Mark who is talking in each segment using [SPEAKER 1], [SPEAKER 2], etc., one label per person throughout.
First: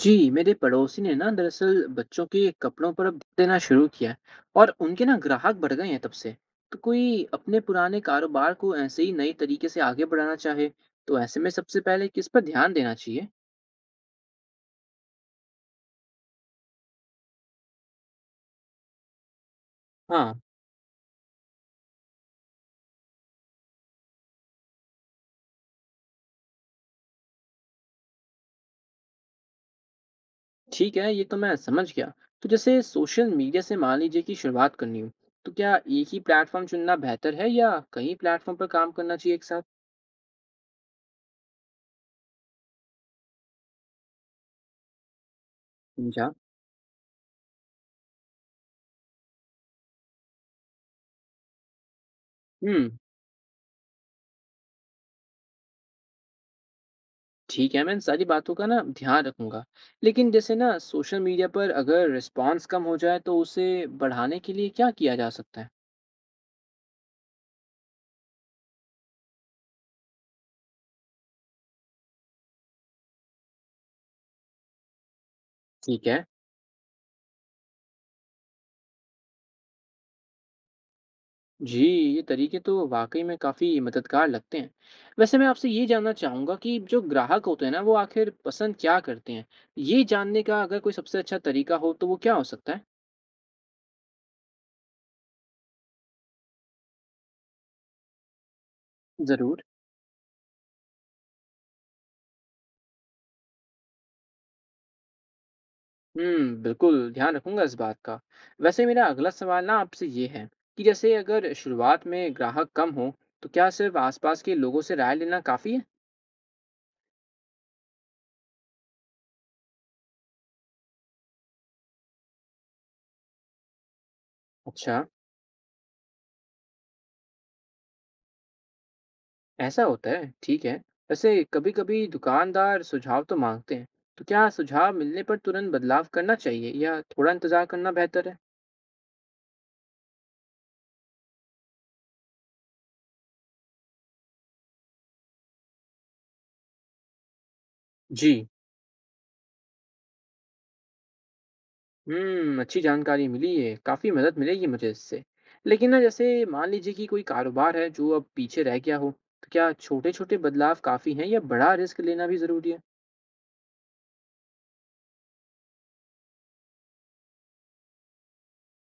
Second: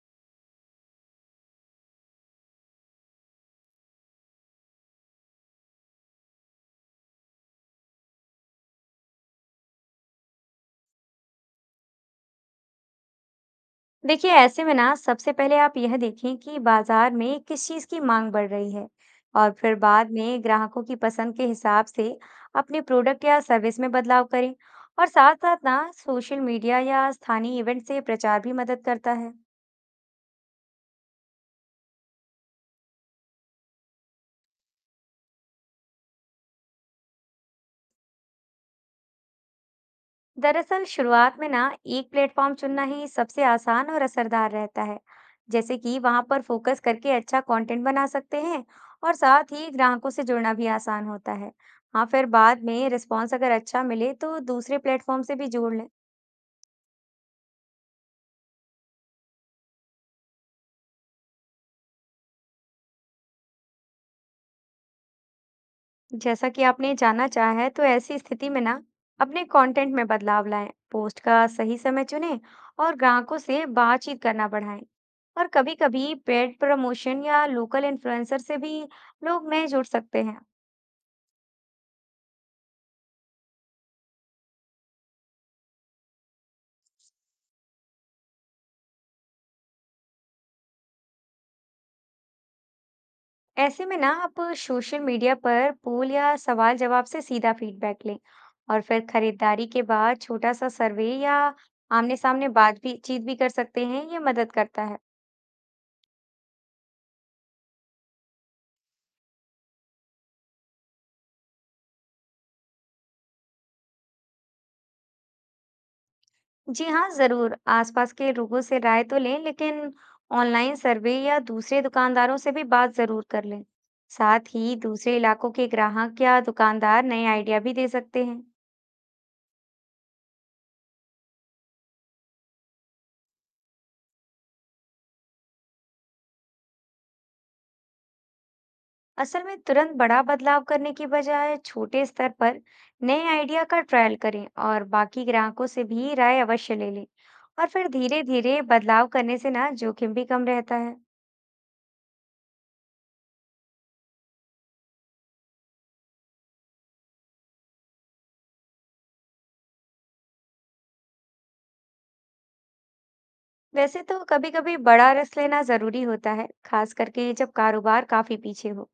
[SPEAKER 1] जी, मेरे पड़ोसी ने ना दरअसल बच्चों के कपड़ों पर अब ध्यान देना शुरू किया है और उनके ना ग्राहक बढ़ गए हैं तब से। तो कोई अपने पुराने कारोबार को ऐसे ही नए तरीके से आगे बढ़ाना चाहे, तो ऐसे में सबसे पहले किस पर ध्यान देना चाहिए?
[SPEAKER 2] देखिए, ऐसे में ना सबसे पहले आप यह देखें कि बाजार में किस चीज़ की मांग बढ़ रही है और फिर बाद
[SPEAKER 1] हाँ,
[SPEAKER 2] में ग्राहकों की पसंद के हिसाब से अपने प्रोडक्ट या सर्विस में बदलाव करें। और साथ साथ ना सोशल मीडिया या स्थानीय इवेंट से प्रचार भी मदद करता है।
[SPEAKER 1] ठीक है, ये तो मैं समझ गया। तो जैसे सोशल मीडिया से मान लीजिए कि शुरुआत करनी हो, तो क्या एक ही प्लेटफॉर्म चुनना बेहतर है या कई प्लेटफॉर्म पर काम करना चाहिए एक साथ?
[SPEAKER 2] दरअसल शुरुआत में ना एक प्लेटफॉर्म चुनना ही सबसे आसान और असरदार रहता है। जैसे कि वहां
[SPEAKER 1] समझा।
[SPEAKER 2] पर फोकस करके अच्छा कंटेंट बना सकते हैं और साथ ही ग्राहकों से जुड़ना भी आसान होता है। हाँ, फिर बाद में
[SPEAKER 1] हम्म,
[SPEAKER 2] रिस्पॉन्स अगर अच्छा मिले तो दूसरे प्लेटफॉर्म से भी जोड़ लें।
[SPEAKER 1] ठीक है, मैं इन सारी बातों का ना ध्यान रखूंगा। लेकिन जैसे ना सोशल मीडिया पर अगर रिस्पांस कम हो जाए तो उसे बढ़ाने के लिए क्या किया जा सकता है?
[SPEAKER 2] जैसा कि आपने जाना चाहा है, तो ऐसी स्थिति में ना अपने कंटेंट में बदलाव लाएं, पोस्ट का सही समय चुनें और ग्राहकों से बातचीत करना बढ़ाएं। और
[SPEAKER 1] ठीक
[SPEAKER 2] कभी-कभी
[SPEAKER 1] है।
[SPEAKER 2] पेड प्रमोशन या लोकल इन्फ्लुएंसर से भी लोग नए जुड़ सकते हैं।
[SPEAKER 1] जी, ये तरीके तो वाकई में काफ़ी मददगार लगते हैं। वैसे मैं आपसे ये जानना चाहूँगा कि जो ग्राहक होते हैं ना वो आखिर पसंद क्या करते हैं। ये जानने का अगर कोई सबसे अच्छा तरीका हो तो वो क्या हो सकता है?
[SPEAKER 2] ऐसे में ना आप सोशल मीडिया पर पोल या सवाल जवाब से सीधा फीडबैक लें और फिर
[SPEAKER 1] ज़रूर।
[SPEAKER 2] खरीदारी के बाद छोटा सा सर्वे या आमने-सामने बात भी चीत भी कर सकते हैं। ये मदद करता है।
[SPEAKER 1] हम्म, बिल्कुल ध्यान रखूंगा इस बात का। वैसे मेरा अगला सवाल ना आपसे ये है कि जैसे अगर शुरुआत में ग्राहक कम हो तो क्या सिर्फ आसपास के लोगों से राय लेना काफी है?
[SPEAKER 2] जी हाँ, ज़रूर। आसपास के लोगों से राय तो लें, लेकिन ऑनलाइन सर्वे या दूसरे दुकानदारों से भी बात ज़रूर कर लें। साथ ही
[SPEAKER 1] अच्छा,
[SPEAKER 2] दूसरे इलाकों के ग्राहक या दुकानदार नए आइडिया भी दे सकते हैं।
[SPEAKER 1] ऐसा होता है, ठीक है। वैसे कभी-कभी दुकानदार सुझाव तो मांगते हैं, तो क्या सुझाव मिलने पर तुरंत बदलाव करना चाहिए या थोड़ा इंतजार करना बेहतर है?
[SPEAKER 2] असल में तुरंत बड़ा बदलाव करने की बजाय छोटे स्तर पर नए आइडिया का ट्रायल करें और बाकी ग्राहकों से भी राय अवश्य ले लें। और फिर
[SPEAKER 1] जी।
[SPEAKER 2] धीरे-धीरे बदलाव करने से ना जोखिम भी कम रहता है।
[SPEAKER 1] हम्म, अच्छी जानकारी मिली है, काफ़ी मदद मिलेगी मुझे इससे। लेकिन ना जैसे मान लीजिए कि कोई कारोबार है जो अब पीछे रह गया हो, तो क्या छोटे छोटे बदलाव काफ़ी हैं या बड़ा रिस्क लेना भी ज़रूरी है?
[SPEAKER 2] वैसे तो कभी-कभी बड़ा रिस्क लेना ज़रूरी होता है, खास करके जब कारोबार काफ़ी पीछे हो।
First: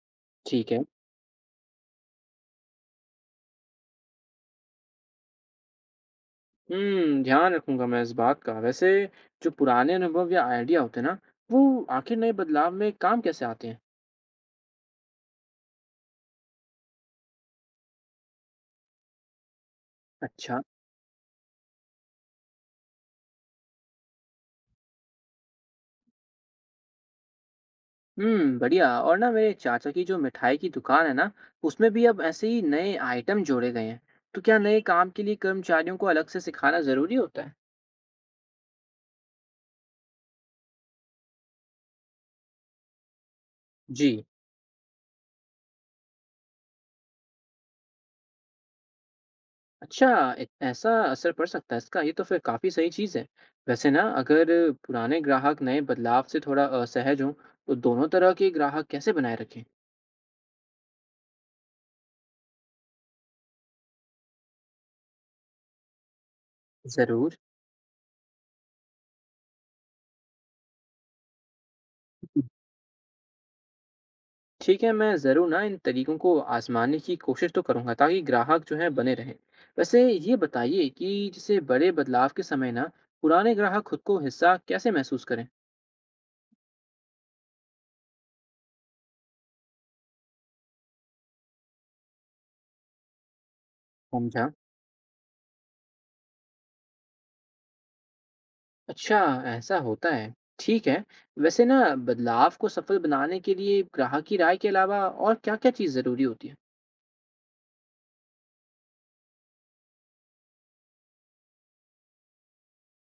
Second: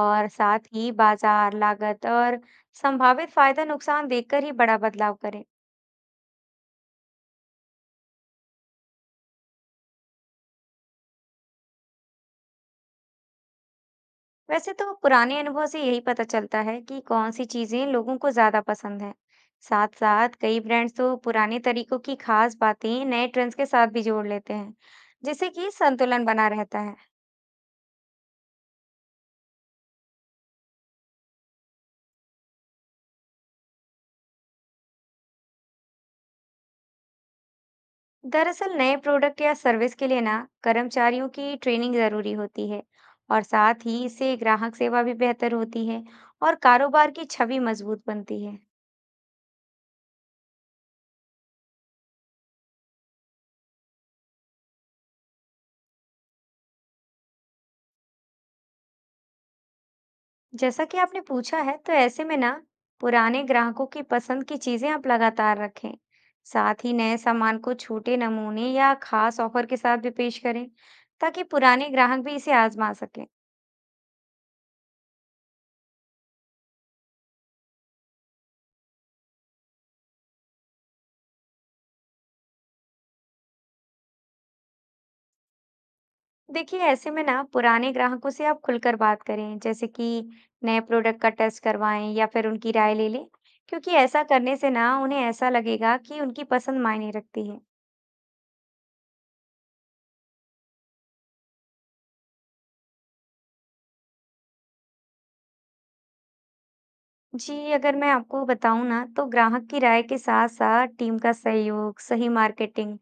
[SPEAKER 2] और साथ
[SPEAKER 1] ठीक है।
[SPEAKER 2] ही बाजार, लागत और संभावित फायदा नुकसान देखकर ही बड़ा बदलाव करें।
[SPEAKER 1] हम्म, ध्यान रखूंगा मैं इस बात का। वैसे जो पुराने अनुभव या आइडिया होते हैं ना, वो आखिर नए बदलाव में काम कैसे आते हैं?
[SPEAKER 2] वैसे तो पुराने अनुभव से यही पता चलता है कि कौन सी चीजें लोगों को ज्यादा पसंद है। साथ साथ
[SPEAKER 1] अच्छा।
[SPEAKER 2] कई ब्रांड्स तो पुराने तरीकों की खास बातें नए ट्रेंड्स के साथ भी जोड़ लेते हैं, जिससे कि संतुलन बना रहता है।
[SPEAKER 1] हम्म, बढ़िया। और ना मेरे चाचा की जो मिठाई की दुकान है ना, उसमें भी अब ऐसे ही नए आइटम जोड़े गए हैं। तो क्या नए काम के लिए कर्मचारियों को अलग से सिखाना ज़रूरी होता है?
[SPEAKER 2] दरअसल नए प्रोडक्ट या सर्विस के लिए ना कर्मचारियों की ट्रेनिंग जरूरी होती है और साथ ही
[SPEAKER 1] जी।
[SPEAKER 2] इससे ग्राहक सेवा भी बेहतर होती है और कारोबार की छवि मजबूत बनती है।
[SPEAKER 1] अच्छा। ऐसा असर पड़ सकता है इसका, ये तो फिर काफ़ी सही चीज़ है। वैसे ना अगर पुराने ग्राहक नए बदलाव से थोड़ा असहज हों तो दोनों तरह के ग्राहक कैसे बनाए रखें?
[SPEAKER 2] जैसा कि आपने पूछा है, तो ऐसे में ना पुराने ग्राहकों की पसंद की चीजें आप लगातार रखें। साथ ही नए
[SPEAKER 1] ज़रूर।
[SPEAKER 2] सामान को छोटे नमूने या खास ऑफर के साथ भी पेश करें, ताकि पुराने ग्राहक भी इसे आजमा सकें।
[SPEAKER 1] ठीक है, मैं ज़रूर ना इन तरीकों को आजमाने की कोशिश तो करूँगा ताकि ग्राहक जो है बने रहें। वैसे ये बताइए कि जैसे बड़े बदलाव के समय ना पुराने ग्राहक खुद को हिस्सा कैसे महसूस करें?
[SPEAKER 2] देखिए, ऐसे में ना पुराने ग्राहकों से आप खुलकर बात करें, जैसे कि नए प्रोडक्ट का टेस्ट करवाएं या फिर उनकी राय ले लें, क्योंकि ऐसा
[SPEAKER 1] समझा।
[SPEAKER 2] करने से ना उन्हें ऐसा लगेगा कि उनकी पसंद मायने रखती है।
[SPEAKER 1] अच्छा, ऐसा होता है। ठीक है। वैसे ना बदलाव को सफल बनाने के लिए ग्राहक की राय के अलावा और क्या-क्या चीज़ ज़रूरी होती है?
[SPEAKER 2] जी, अगर मैं आपको बताऊँ ना, तो ग्राहक की राय के साथ-साथ टीम का सहयोग, सही मार्केटिंग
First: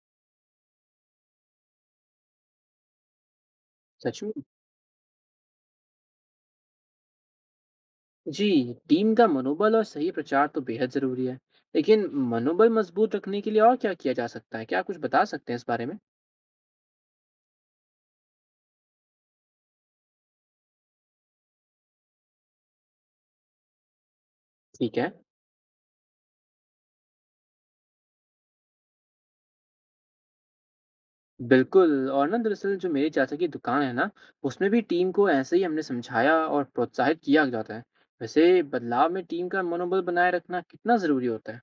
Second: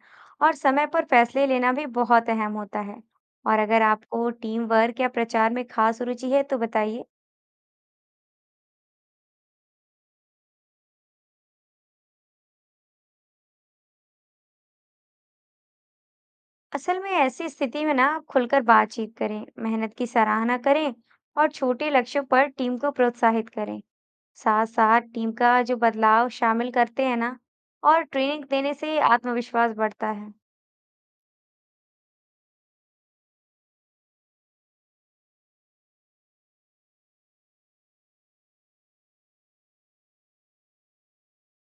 [SPEAKER 2] और समय पर फैसले लेना भी बहुत अहम होता है। और अगर
[SPEAKER 1] सच
[SPEAKER 2] आपको
[SPEAKER 1] में?
[SPEAKER 2] टीम वर्क या प्रचार में खास रुचि है, तो बताइए।
[SPEAKER 1] जी, टीम का मनोबल और सही प्रचार तो बेहद ज़रूरी है। लेकिन मनोबल मजबूत रखने के लिए और क्या किया जा सकता है? क्या आप कुछ बता सकते हैं इस बारे में?
[SPEAKER 2] असल में ऐसी स्थिति में ना आप खुलकर बातचीत करें, मेहनत की सराहना करें और छोटे लक्ष्यों पर टीम को प्रोत्साहित करें।
[SPEAKER 1] ठीक
[SPEAKER 2] साथ-साथ
[SPEAKER 1] है।
[SPEAKER 2] टीम का जो बदलाव शामिल करते हैं ना और ट्रेनिंग देने से आत्मविश्वास बढ़ता है।
[SPEAKER 1] बिल्कुल। और ना दरअसल जो मेरे चाचा की दुकान है ना, उसमें भी टीम को ऐसे ही हमने समझाया और प्रोत्साहित किया जाता है। वैसे बदलाव में टीम का मनोबल बनाए रखना कितना ज़रूरी होता है?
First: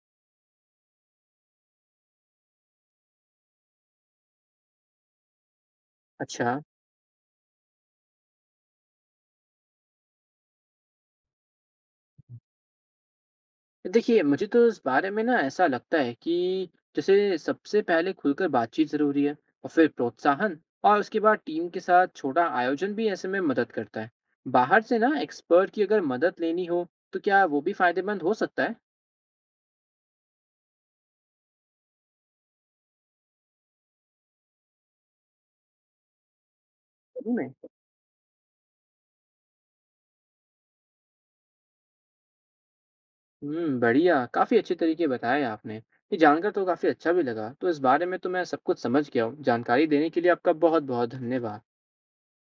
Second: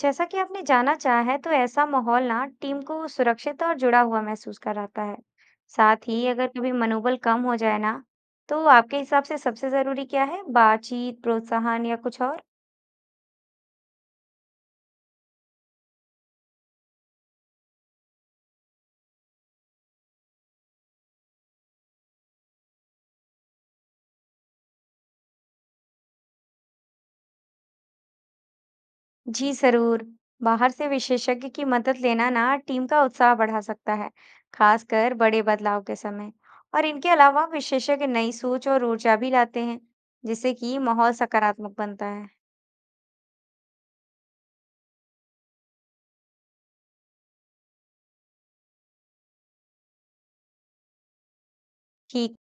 [SPEAKER 2] जैसा कि आपने जाना चाहा है, तो ऐसा माहौल ना टीम को सुरक्षित और जुड़ा हुआ महसूस कराता है। साथ ही अगर
[SPEAKER 1] अच्छा।
[SPEAKER 2] कभी मनोबल कम हो जाए ना, तो आपके हिसाब से सबसे जरूरी क्या है? बातचीत, प्रोत्साहन या कुछ और?
[SPEAKER 1] देखिए, मुझे तो इस बारे में ना ऐसा लगता है कि जैसे सबसे पहले खुलकर बातचीत ज़रूरी है, और फिर प्रोत्साहन, और उसके बाद टीम के साथ छोटा आयोजन भी ऐसे में मदद करता है। बाहर से ना एक्सपर्ट की अगर मदद लेनी हो तो क्या वो भी फायदेमंद हो सकता है?
[SPEAKER 2] जी जरूर, बाहर से विशेषज्ञ की मदद लेना ना टीम का उत्साह बढ़ा सकता है, खासकर बड़े बदलाव के समय। और इनके
[SPEAKER 1] सही
[SPEAKER 2] अलावा
[SPEAKER 1] में?
[SPEAKER 2] विशेषज्ञ नई सोच और ऊर्जा भी लाते हैं, जिससे कि माहौल सकारात्मक बनता है।
[SPEAKER 1] बढ़िया, काफ़ी अच्छे तरीके बताए आपने। ये जानकर तो काफ़ी अच्छा भी लगा। तो इस बारे में तो मैं सब कुछ समझ गया हूँ। जानकारी देने के लिए आपका बहुत-बहुत धन्यवाद।
[SPEAKER 2] ठीक